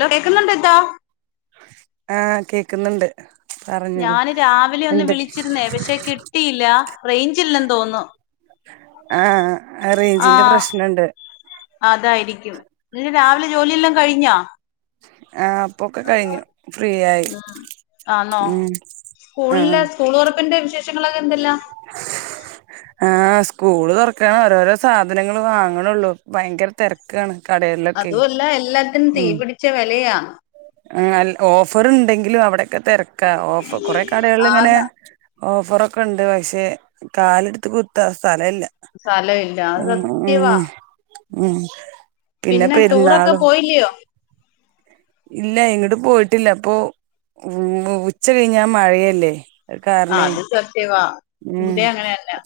Law കേക്കുന്നുണ്ടിത്താ ആഹ് കേക്കുന്നുണ്ട് പറഞ്ഞോളൂ ഞാന് രാവിലെ ഒന്ന് എന്തൊക്കെ വിളിച്ചിരുന്നേ പക്ഷേ കിട്ടിയില്ല റേഞ്ചില്ല തോന്നു. ആഹ് റേഞ്ചിന്റെ ആഹ പ്രശ്നണ്ട് അതായിരിക്കും രാവിലെ ജോലില്ലാം കഴിഞ്ഞാ ആഹ് അപ്പൊക്കെ കഴിഞ്ഞു ഫ്രീ ആയി ഉം ആണോ ഉം ആഹ് സ്കൂളില് സ്കൂൾ തുറപ്പിന്റെ വിശേഷ പ്രങ്ങളൊക്കെ എന്തല്ല ആ് സ്കൂള് തുറക്കാണ് ഓരോരോ സാധനങ്ങൾ വാങ്ങണള്ളൂ ഭയങ്കര തെരക്കാണ് അതല്ല എല്ലാത്തിനും തീപിടിച്ച വിലയാാണ് ആഹ്‌ ഓഫർ ഉണ്ടെങ്കിലും അവിടെ ക്കെ തിരക്കാ ഓഫ് കൊറെേ കടളിലിലിങ്ങനെ ആന്ന് ഓഫറൊക്കെ ഉണ്ട് പക്ഷെ കാലെടുത്ത് കുത്ത സ്ഥലലില്ല സ്ഥല ഇല്ല ആ സത്യവാ ഉം പിന്നെ ടൂറൊക്കെ പോയില്യയോ ഇല്ല ഇങ്ങോട്ട് പോയിട്ടില്ല അപ്പൊ ഉ ഉച്ച കഴിഞ്ഞാ മഴയല്ലേ അത് കാരണേ അത് സത്യവാ ഉം ഇവിടെ അങ്ങനെ തന്നെ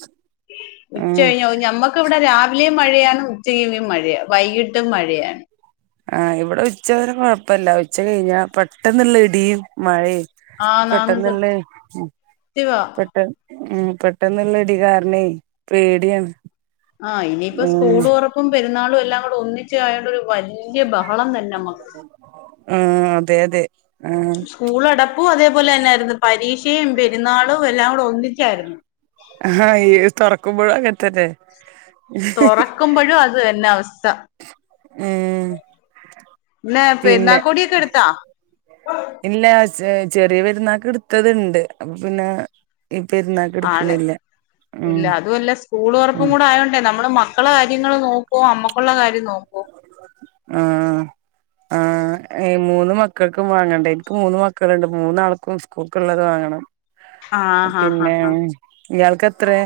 ഉച്ച ഉം കഴിഞ്ഞ ഞമ്മക്ക് ഇവിടെ രാവിലെ മഴയാണ് ഉച്ചകീവിയം മഴയ വൈകിട്ടും മഴയാണ് ആഹ ഇവിടെ ഉച്ച വരെ കൊഴപ്പല്ല ഉച്ച കഴിഞ്ഞാ പെട്ടെന്നുള്ള ഇടിയും മഴയും ആന്നാന്ന് പെട്ടെന്നല്ലേ സത്യവാ പെട്ടെന്ന് ഉം പെട്ടെന്നുള്ള ഇടി കാരണേ പേടിയാണ് ആ ഇനിയിപ്പോ ഉം സ്കൂൾതൊറപ്പും പെരുന്നാളുവെല്ലാം ഒന്നിച്ചായൊണ്ടൊരു വല്ല്യ ബ [unintelligible] നമ്മക്ക് ആഹ് അതെ അതെ ആഹ് സ്കൂള അടപ്പും അതേപോലെ തന്നൊയിരുന്നു പരീക്ഷയും പെരുന്നാളും എല്ലാം കൂടെ ഒന്നിച്ചായിരുന്നു ഹയോ തുറ കുമ്പഴ എത്തെത്തെ തുറക്കുമ്പോഴും അത് തന്നെ അവസ്ഥ ഉം പിന്നെ പെണകടിയക്കെടുത്ത ഇല്ല ച്ച് ചെറിയ പെരുന്നക്ക് എടുത്തത്ണ്ട് അപ്പൊ പിന്നെ ഈ പെരുന്നാക്ക് ആണ് എടുക്കണില്ല ഉം ഇല്ല അതുമല്ല സ്കൂൾ ഉറപ്പും ഉം കൂടെ ആയോണ്ടേ നമ്മള് മക്കളെ കാര്യങ്ങള് നോക്കോ അമ്മക്കുള കാര്യം നോക്കോ ആ ആ മൂന്ന് മക്കൾക്കും വാങ്ങണ്ട എനിക്ക് മൂന്ന് മക്കളുണ്ട് മൂന്നാൾക്കും സ്കൂൾക്കള്ളത് വാങ്ങണം ആഹ് ആഹ് ഹാ ഹാ യാൾക്കത്രേ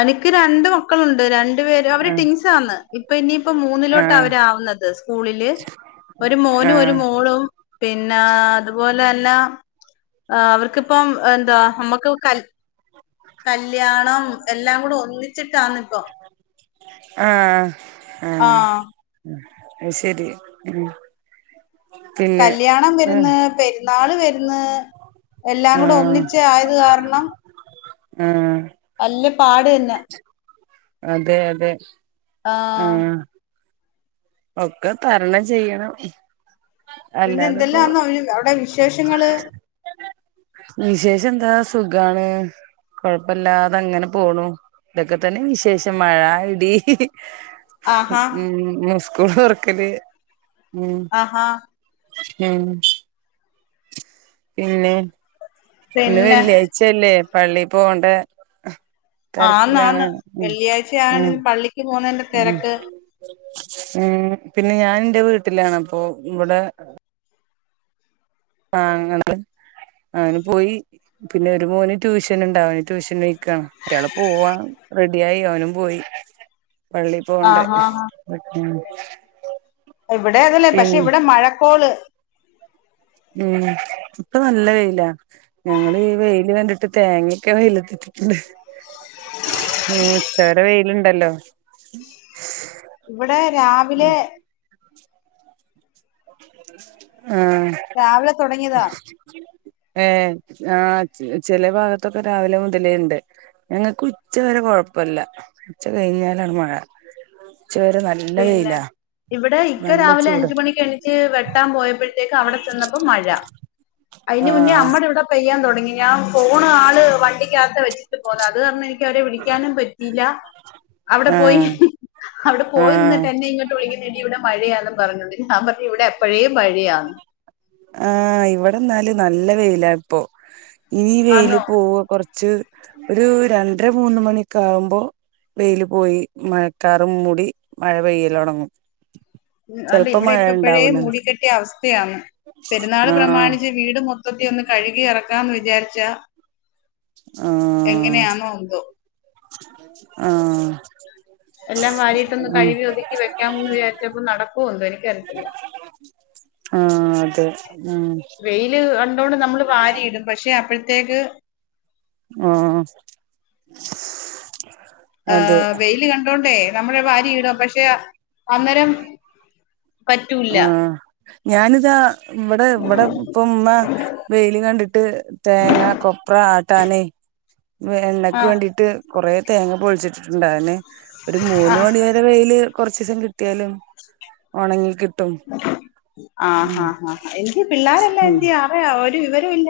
എനിക്ക് രണ്ട് മക്കളുണ്ട് രണ്ട് [unintelligible] അവര് ആഹ് ടിങ്സ് ആണ് ഇപ്പോൾ ഇനി ഇപ്പോ മൂന്നിലോട്ട് ആഹ് അവരവുന്നത് സ്കൂളില് ഒരു മോനും ഒരു ആഹ് മോളും പിന്നെ അതുപോലല്ല ആ അവർക്കിപ്പം എന്താ നമ്മുക്ക് കല് കല്യാണം എല്ലാം കൂടെ ഒന്നിച്ച് ഇട്ടാണ് ഇപ്പൊ ആഹ ആഹ് അയ്ശെരി ഉം പിന്നെ കല്യാണം ആഹ് വരുന്ന് പെരുന്നാൾ വരുന്ന് എല്ലാം കൂടെ ആഹ് ഒന്നിച്ച് ആയത് കാരണം ആഹ് നല്ല പാട് തന്ന അതെ അതെ ആഹ ആഹ് ഒക്കെ തരണം ചെയ്യണം പിന്നെ അല്ലാതെപ്പോ എന്തെല്ലാംന്നോ അവിടെ വിശേഷങ്ങള് വിശേഷം എന്താ സുഖാണ് കൊഴപ്പല്ലാതെ അങ്ങനെ പോണു ഇതൊക്കെ തന്നെ വിശേഷം മഴ ഇടി ആഹാ ഉം കൂളൊർക്കല് ആഹാ ഉം പിന്നെ ഇന്ന് പിന്നെ വെള്ളിയാഴ്ച്ചല്ലേ പള്ളി പോവണ്ടേ തിരക്കിലാണ് ആന്നാന്ന് ഉ ഉ വെള്ളിയാഴ്ചയാണ് പള്ളിക്ക് പോകുന്നതിന്റെ ഉ തിരക്ക് ഉം പിന്നെ ഞൻ എന്റെ വീട് ത്തിലാണ്പ്പൊ ഇവിടെ ആ അങ്ങനെലെ ആഓന് പോയി പിന്നെ ഒരു മോന് ട്യൂഷൻ ഉണ്ടാവേ ട്യൂഷൻ കൈ [unintelligible] ഒരാൾ പോവാൻ റെ യായി ഓനും പോയി പള്ളി പോവണ്ടേ ആഹാ ഹാ [unintelligible] ഇവിടെ അതല്ലേ പക്ഷെ പിന്നെ ഇവിടെ മഴക്കോള് ഉം ഇപ്പൊ നല്ല വെയിലാ ഞങ്ങൾ ഈ വെയില് കണ്ടിട്ട് തേങ്ങയൊക്കെ വെയിലത്തിട്ടിട്ടുണ്ട് ഉ ഉച്ചവരെ വെയിലുണ്ടല്ലോ ഇവിടെ രാവിലെ [inaudible] രാവിലെ തുടങ്ങിയതാ ഹേ ആ ചില ഭാഗത്തൊക്കെ രാവിലെ മുതലുണ്ട് ഞങ്ങൾക്ക് ഉച്ച വരെ കൊഴപ്പമില്ല ഉച്ച കഴിഞ്ഞാലാണ് മഴ ഉച്ചവരെ നല്ല പിന്നെ വെയിലാ ഇവിടെ ഇക്ക നല്ല രാവിലെ ചൂട് അഞ്ചു മണിക്ക് എഴുന്നേറ്റ് വെട്ടാൻ പോയപ്പോഴത്തേക്ക് അവിടെ ചെന്നപ്പോ മഴ അതിന് മുന്നേ ആഹ് നമ്മടെ ഇവിടെ പെയ്യാൻ തുടങ്ങി ഞാൻ പോകുന്നു ആള് വണ്ടി യാത്ര വെച്ച് പോണം അത് കാരണം എനിക്ക് അവരെ വിളിക്കാനും പറ്റിയില്ല അവിടെ പോയി ആഹ് ഹി പോയി ആഹ് നിന്നിട്ട് എന്നെ ഇങ്ങോട്ട് വിളിക്കുന്നു ഇവിടെ മഴയാണ് പറഞ്ഞത് ഞാൻ പറഞ്ഞു ഇവിടെ എപ്പോഴേ മഴയാന്ന് ആഹ് ഇവിടെ എന്നാലും നല്ല വെയിലാ ഇപ്പോ ഇനി ഈ വെയില് ആന്നോ പോവുക കൊറച്ച് ഉച്ചക്ക് ഒരു രണ്ടര മൂന്ന് മണിഒക്കെ ആകുമ്പോൾ വെയില് പോയി മഴക്കാറും മൂടി മഴ പെയ്യൽ തുടങ്ങും ഉ് അല്ലെ ഇവിടെ ഇപ്പഴേ മൂടികിടക്കുവ [unintelligible] അവസ്ഥയാണ് പെരുന്നാള് ആഹ് പ്രമാണിച്ച് വീട് മൊ മൊത്തത്തിൽ ഒന്ന് കഴുകി ഇറക്കാമെന്ന് വിചാരിച്ചാൽ ആഹ ആഹആഹ്ആഹ് എല്ലാം വാരിയിട്ടൊന്ന് കഴുകി ഒതുക്കി വെക്കാന്നു വിചാരിച്ചപ്പോൾ നടക്കുമോ എന്തോ എനിക്കറിയില്ല ആഹ് അതെ ഉം വെയില് കണ്ടോണ്ട് നമ്മള് വാരിയിടും പക്ഷെ അപ്പോഴത്തെ അപ്പോഴത്തേക്ക് ആഹ് ആ അതെ വെയില് കണ്ടോണ്ടേ നമ്മൾ വാരി ഇടും പക്ഷെ അന്നേരം പറ്റൂല്ല ആഹ ഞാനിതാ ഇവിടെ ഇപ്പം ഉമ്മ വെയില് കണ്ടിട്ട് തേങ്ങ കൊപ്ര ആട്ടാന് എണ്ണക്ക് ആഹ് വേണ്ടിട്ട് കുറേ തേങ്ങ പൊളിച്ചിട്ടിട്ടുണ്ടായിരുന്നു ഒരു മൂന്ന് ആഹ് മണി വരെ വെയില് കുറച്ച ദിവസം കിട്ടിയാലും ഉണങ്ങി കി ആ ഹഹ എങ്കി പിള്ളാരെല്ല ഉം എന്ത്യെ ആര്ടെ [unintelligible] വിവരം ഇല്ല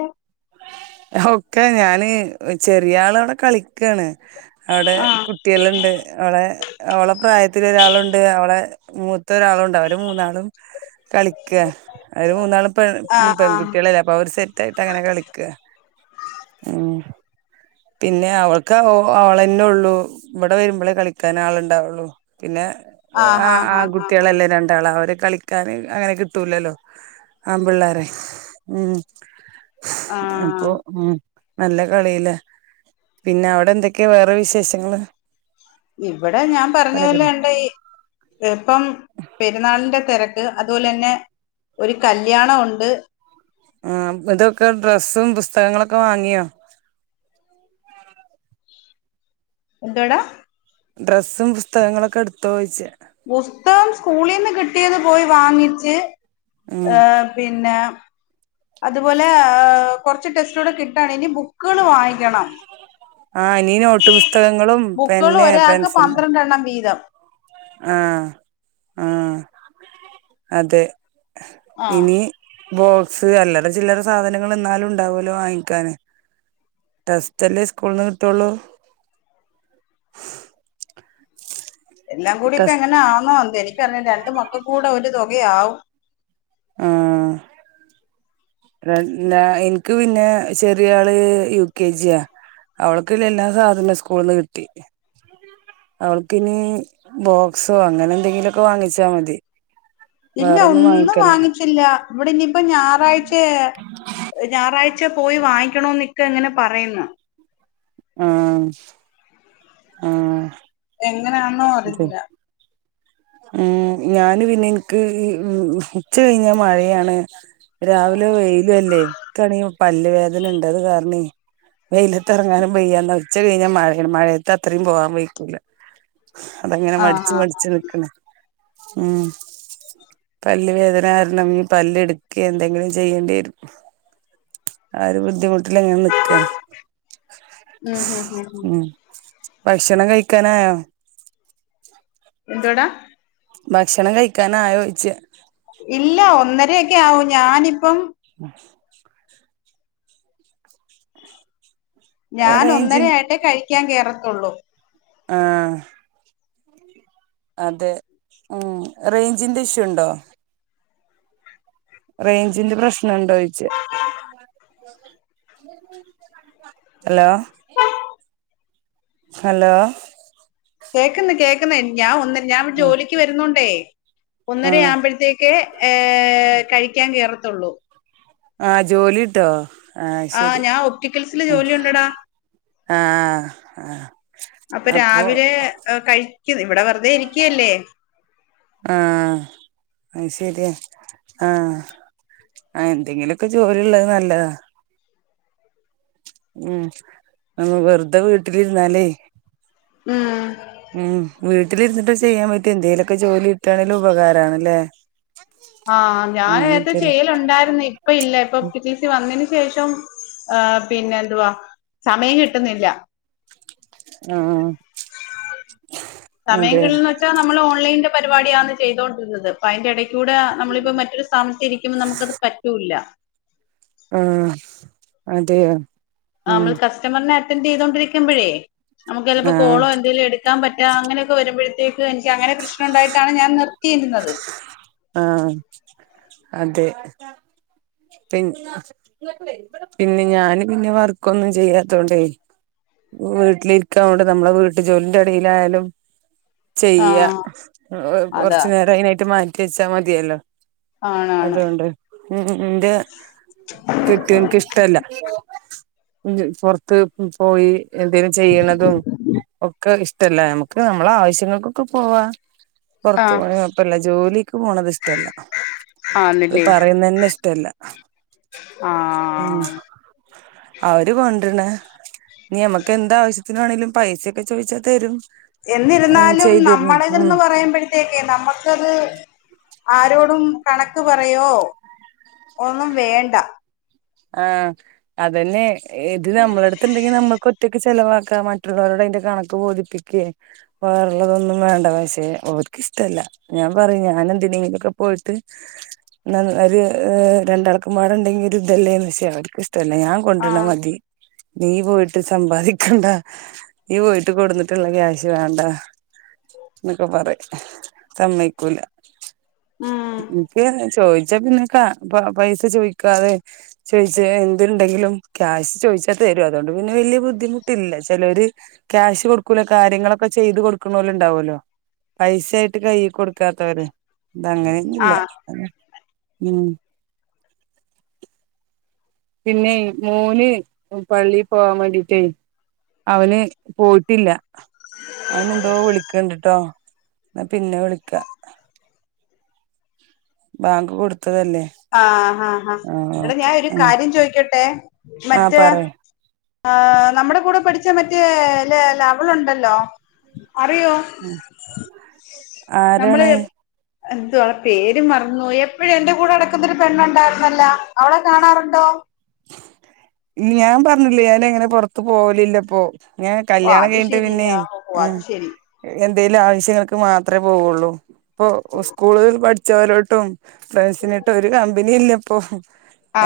ഒക്കെ ഞാന് ചെറിയ ആളോടെ കളിക്കാണ് അവിടെ ആഹ് കുട്ടികളുണ്ട് അവിടെ അവളുടെ പ്രായത്തിൽ ഒരാളുണ്ട് അവടെ മൂത്ത ഒരാളും ഉണ്ട് അവര് മൂന്നാളും കളിക്ക അവർ മൂന്നാളും പെ ആഹ് പെൺകുട്ടികളല്ലേ അപ്പൊ അവര് സെറ്റ് ആയിട്ട് അങ്ങനെ കളിക്ക ഉ പിന്നെ അവൾക്ക് അവളന്നെ ഉള്ളു ഇവിടെ വരുമ്പോളേ കളിക്കാൻ ആളുണ്ടാവുള്ളൂ പിന്നെ ആഹ് ആ ആഹ് ആഹ് ആ ആഹ് ആഹ് കുട്ടികളെല്ലാം രണ്ടാൾ അവര കളിക്കാന് അങ്ങനെ കിട്ടൂലല്ലോ ആൺപിള്ളേരെ ആഹ ഉം നല്ല കളില്ല പിന്നെ അവിടെ എന്തൊക്കെയാ വേറെ വിശേഷങ്ങള് ഇവിടെ ഞാൻ പറഞ്ഞ പോലെ എണ്ട് ഈ ഇപ്പം പെരുന്നാളിന്റെ തിരക്ക് അതുപോലെ തന്നെ ഒരു കല്യാണം ഉണ്ട് ആ അപ്പോതോക് ഡ്രസ്സും പുസ്തകങ്ങളൊക്കെ വാങ്ങിയോ എന്താടാ ഡ്രസ്സും പുസ്തകങ്ങളൊക്കെ എടുത്തോ ചോഴിച്ച പുസ്തകം സ്കൂളിൽന്ന് കിട്ടിയത് പോയി വാങ്ങിച്ച് ഉം ഏഹ പിന്നെ അത് പോലെ കൊറച്ച് ടെസ്റ്റ് കിട്ടാണ് ഇനി ബുക്കുകള് വാങ്ങിക്കണം ആ ഇനി നോട്ട് പുസ്തകങ്ങളും ബുക്കുകൾ പിന്നെ ഒരാൾക്ക് പെൻസില് പന്ത്രണ്ടെണ്ണം വീതം ആഹ ആഹ അതെ ആഹ് ഇനി ബോക്സ് അലറ ചില്ലറ സാധനങ്ങൾ എന്നാലും ഉണ്ടാവല്ലോ വാങ്ങിക്കാാന് ടെസ്റ്റ്ല്ലേ സ്കൂളന്ന് കിട്ടുള്ളൂ എല്ലാം കൂടി ഇപ്പ ടെസ് എങ്ങനെയാണെന്നോ എ രണ്ട് മകൾക്ക് കൂടെ ഒരു തുകയാവും ആ എനിക്ക് പിന്നെ ചെറിയ ആള് യു കെ ജിയാ അവളക്കല്ല എല്ലാ സാധന സ്കൂളന്ന് കിട്ടി അവൾക്ക് ഇനി ബോക്സോ അങ്ങനെ എന്തെങ്കിലുമൊക്കെ വാങ്ങിച്ചാ മതി ഇല്ല വേറൊന്നും ഒന്നും വാങ്ങിക്കല്ല വാങ്ങിച്ചില്ല ഇവിടെ ഇനി ഇപ്പൊ ഞായറാഴ്ച ഞായറാഴ്ച പുറത്ത് പോയി വാങ്ങിക്കണോ നിക്ക ഇങ്ങനെ പറയുന്നു ആഹ ആഹ് അങ്ങനാന്നോ അതെ അറിയില്ല ഉം ഞാന് പിന്നെ എനിക്ക് ഉച്ച കഴിഞ്ഞാൽ മഴയാണ് രാവിലെ വെയിലല്ലേ എക്കണ പല്ല് വേദന ഉണ്ട്ത് കാരണ വെയിലത്ത്റങ്ങാനും വയ്യ എന്നാ ഉച്ച കഴിഞ്ഞാൽ മഴയാണ് മഴയത്തെ അത്രയും പോകൻ പെയയിക്കൂല അതങ്ങനെ മടിച്ച് ആഹ് ആഹ് മടിച്ച് ഉം പല്ലുവേദന കാരണം പല്ലെടുക്കെ എന്തെങ്കിലും ചെയ്യേണ്ടി വരും ആ ഒരു ബുദ്ധിമുട്ട് വീട്ടില എങ്ങെനുക്കാ ഉം ഉം ഉം ഉം ഉ [unintelligible] ഭക്ഷണം കഴിക്കാനായോ എന്തോടാ ഭക്ഷണം കഴിക്കാൻ ആയോയിച്ചേ ഇല്ല ഒന്നേരെക്കെ ആവുഞാനിപ്പം ഉഹ [inaudible] ഞാൻ ഒന്നര റേഞ്ചിൻ ആയിട്ടേ കഴിക്കാൻ കേറു ഉള്ളൂ ആഹ അതെ ഉ റേഞ്ചിന്റെ ഇഷ്യു ഉണ്ടോ റേഞ്ചിന്റെ പ്രശ്നുണ്ടോ ചോയിച്ച ഹലോ ഹലോ കേക്കുന്ന് കേക്കുന്നെ ഞാൻ ഒന്നി ഞാൻവിടെ ജോലിക്ക് വരുന്നുണ്ടേ ആ ആ ഒന്നര ആവുമ്പോഴത്തേക്ക് ഏ കഴിക്കാൻ കേറോ ത്തള്ളൂ [unintelligible] ആഹ ജോലിട്ടോ ആ അയ്ശരി ഞാൻ ഒപ്റ്റിക്കൽസിൽ ജോലിയുണ്ടടാ ആ ആ ആ അപ്പൊ കഴിക്ക ഇവിടെ വെറുതെ ഇരിക്കല്ലേ ആഹ അ ശരിയാ ആഹ ആ എന്തെങ്കിലുമൊക്കെ ജോലിള്ളത് നല്ലതാ ഉം നമ്മ വെറുതെ വീട്ടിലിരുന്നാലേ ഉം ഉം വീട്ടിലിരുന്നിട്ട് ചെയ്യാൻ പറ്റിയെ എന്തേലും ക്ക് ജോലി ഇട്ടണെലും ഉപകാരണല്ലേ ആഹ ഞാൻ നേരത്ത ചെയ്യലുണ്ടായിരുന്നു ഇപ്പ ഇല്ല ഇപ്പൊ പിടി സി വന്നെൻ ച്ച ശേഷം പിന്നെ എന്തുവാ സമയം കിട്ടുന്നില്ല ആ സമയം അതെ കിൽന്ന് വെച്ചാ നമ്മൾ ഓൺലൈൻ പരിപാടിയാണ് ചെയ്തോണ്ടിരുന്നത് അപ്പയിന്റെടക് കൂടെ നമ്മളിപ്പോ മറ്റൊരു സ്ഥാനത്തിരിക്കുമ്പോ നമുക്കത് പറ്റൂല്ല ആഹ അതെയ ആമ്മൾ കസ്റ്റമറിനെ തെന്തേയുതോണ്ടിരിക്കുമ്പോഴേ നമുക്ക് ചിലപ്പോ ആഹ് കോളോ എന്തേലും എടുക്കാൻ പറ്റ അങ്ങനൊക്കെ വരുമ്പോഴേത് ക്ക് [unintelligible] അങ്ങനെ പ്രശ്ം നുണ്ടായിട്ടാണ് ഞാൻ നിർത്തിയിരുന്നത് ആഹ് അതെ പി പിന്നെ ഞാൻ പിന്നെ വർക്കൊന്നും ചെയ്യാത്തോണ്ടേ വീട്ടിലിരിക്കാ അതൊണ്ട് നമ്മള വീട്ട് ജോലിൻ്റെ ഇടയിലായാലും ചെയ്യ ആഹ് എഹ് അതാ കുറച്ചു നേരായി നെ മാറ്റിവെച്ചാ മതിയല്ലോ ആണാണ് അതുകൊണ്ട് ഉം ഉം ണ്ട് കെട്ടിയോന്ക്ക് ഇഷ്ടല്ല. ജ് പുറത്ത് പോയി എന്തേലും ചെയ്യണതും ഒക്കെ ഇഷ് തല്ലേ നമുക്ക് നമ്മളെ ആവശ്യങ്ങൾക്കൊക്കെ പോവാ പുറത്തു ആഹ് പോണ കുഴപ്പല്ല ജോലിക്ക് പോണത് ഇഷ്ടല്ല അത് ആന്നില്ലേ പറയുന്നന്നെ ഇഷ്ടല്ല ഉം ആഹ് അവര് കൊണ്ട് ര്ണ് ഞ്ഞി നമ്മക്ക് എന്താാവശ്യം ത്തിനാണേലും പൈസൊക്കെ ചോദിച്ചാ തരും എന്നിരുന്നാലും ചെയ്തരും നമ്മടെ ഉം [unintelligible] പറയുമ്പോഴത്തേക്കെ നമുക്കത് ആരോടും കണക്ക് പറയോ ഒന്നും വേണ്ട ആ അതെന്നെ ഏത് നമ്മുടെ അടുത്തുണ്ടെങ്കി നമ്മക്ക് ഒറ്റക്ക് ചെലവാക്കാ മറ്റുള്ളവരോട് അതിന്റെ കണക്ക് ബോധിപ്പിക്കേ വേറൊള്ളതൊന്നും വേണ്ട പശെ ഓർക്ക് ഇഷ്ടല്ല ഞാൻ പറയും ഞാൻ എന്തിനെലൊക്കെ പോയിട്ട് അത് രണ്ടാൾക്കുംപാടണ്ടെങ്കിൽ ഒരു ല്ലേന്ന് ശെ അവർക്ക് ഇഷ് തന്നെ ഞാൻ കൊണ്ടുവരുന്നെ ആഹ് മതി നീ പോയിട്ട് സമ്പാദിക്കണ്ട നീ പോയിട്ട് കൊടുന്നിട്ടുള്ള ക്യാഷ് വേണ്ട ന്നൊക്കെ പറയും സമ്മയിക്കൂല ഉം [unintelligible] ച്ചാ പിന്നെക്കാ പ പൈസ ചോദിക്കാതെ ചോയിച്ചേ എന്തുണ്ടെങ്കിലും ക്യാഷ് ചോദിച്ചാൽ തരും അതുകൊണ്ട് പിന്നെ വല്ല്യ ബുദ്ധിമുട്ടില്ല ചിലര് ക്യാഷ് കൊടുക്കൂലാ കാര്യങ്ങളൊക്കെ ചെയ്തു കൊടുക്കണോരുണ്ടാവൂലോ പൈസയായിട്ട് കൈയിൽ കൊടുക്കാത്തവര്. ഇതങ്ങനെയോന്നുല്ല. ആഹ് ഉം പിന്നെ മോന് പള്ളി പോവാൻ വേണ്ടിട്ടേ അവന് പോയിട്ടില്ല അവനെന്തോ വിളിക്ക്ണ്ട്ട്ടോ എന്നാ പിന്നെ വിളിക്കാ ബാങ്ക് കൊട് ആ ആ ആ എടാ ഓക്കെ ഞാൻ ഒരു ആ കാര്യം ചോയിക്കട്ടെ ആ മറ്റേ പറയ് ആ നമ്മുടെ കൂടെ പഠിച്ച മറ്റേ ലേ ലവളുണ്ടല്ലോ അറിയോ നമ്മള് ആരാണ് എന്തുവാ ആ പേരും മറന്നുപോയി എപ്പോഴും എൻ്റെ കൂടെ നടക്കുന്നൊരു പെണ്ണുണ്ടായിരുന്നല്ലോ അവളെ കാണാറുണ്ടോ? ഞാൻ പറഞ്ഞില്ലേ ഞാൻ അങ്ങനെ പൊറത്ത് പോവലില്ലപ്പോ ഞാ ഓ കല്യാണം അത് കഴിഞ്ഞിട്ട് പിന്നെ ശരിയാ ഓ ഉം അത് ശരി എന്തേലും ആവശ്യങ്ങൾക്ക് മാത്ര പോവുള്ളൂ ഇപ്പൊ സ്കൂളിൽ പഠിച്ചവരോട്ടും ഫ്രണ്ട്സിനട്ടും ഒരു കമ്പനി ഇല്ലപ്പോ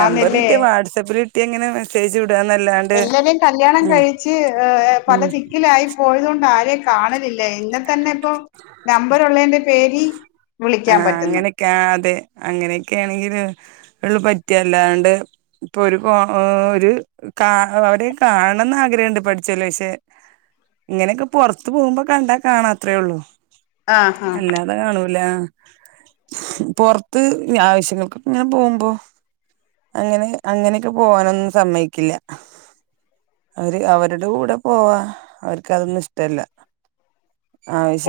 നമ്പർ കിട്ടിയ വാട്സ്ആപ്പിൽ ഇട്ടി എങ്ങനെ മെസ്സേജു എല്ലരെയും കല്യാണം കഴിച്ച് പല ഉം ദിക്കിലായി പോയത് കൊണ്ട് ആരെയൊക്കെ കാണലില്ലേ ഇന്നലെ തന്നെ ഇപ്പോ നമ്പറുള്ളതിന്റെ പേര് വിളിക്കാൻ ആഹ് പറ്റുന്നു അങ്ങനെയൊക്കെ ആ ഉളൂ പറ്റ അല്ലാണ്ട് ഇപ്പൊ ഒരു ഒരു കാഅവരെ കാണണംന്ന് ആഗ്രഹണ്ട് പഠിച്ചോലെ പക്ഷെ ഇങ്ങനെയൊക്കെ പുറത്ത് പോവുമ്പൊ കണ്ടാ കാണാ അത്രേ ഉള്ളു ആ ആ അല്ലാതെ കാണൂല പൊറത്ത് ആവശ്യങ്ങൾക്കൊക്കെ ഇങ്ങനെ പോകുമ്പോ അങ്ങനെ അങ്ങനെയൊക്കെ പോവാനൊന്നും സമ്മയ്ക്കില്ല അവര് അവരുടെ കൂടെ പോവാ അവർക്ക് അതൊന്നും ഇഷ്ടല്ല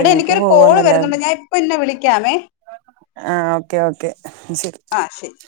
എടാ എനിക്കൊരു കോള് പോവന്നല്ലാ വരുന്നുണ്ട് ഞാൻ ഇപ്പൊ നിന്നെ വിളിക്കാമേ ആഹ് ഓക്കെ ഓക്കെ ശരി ആഹ് ശരി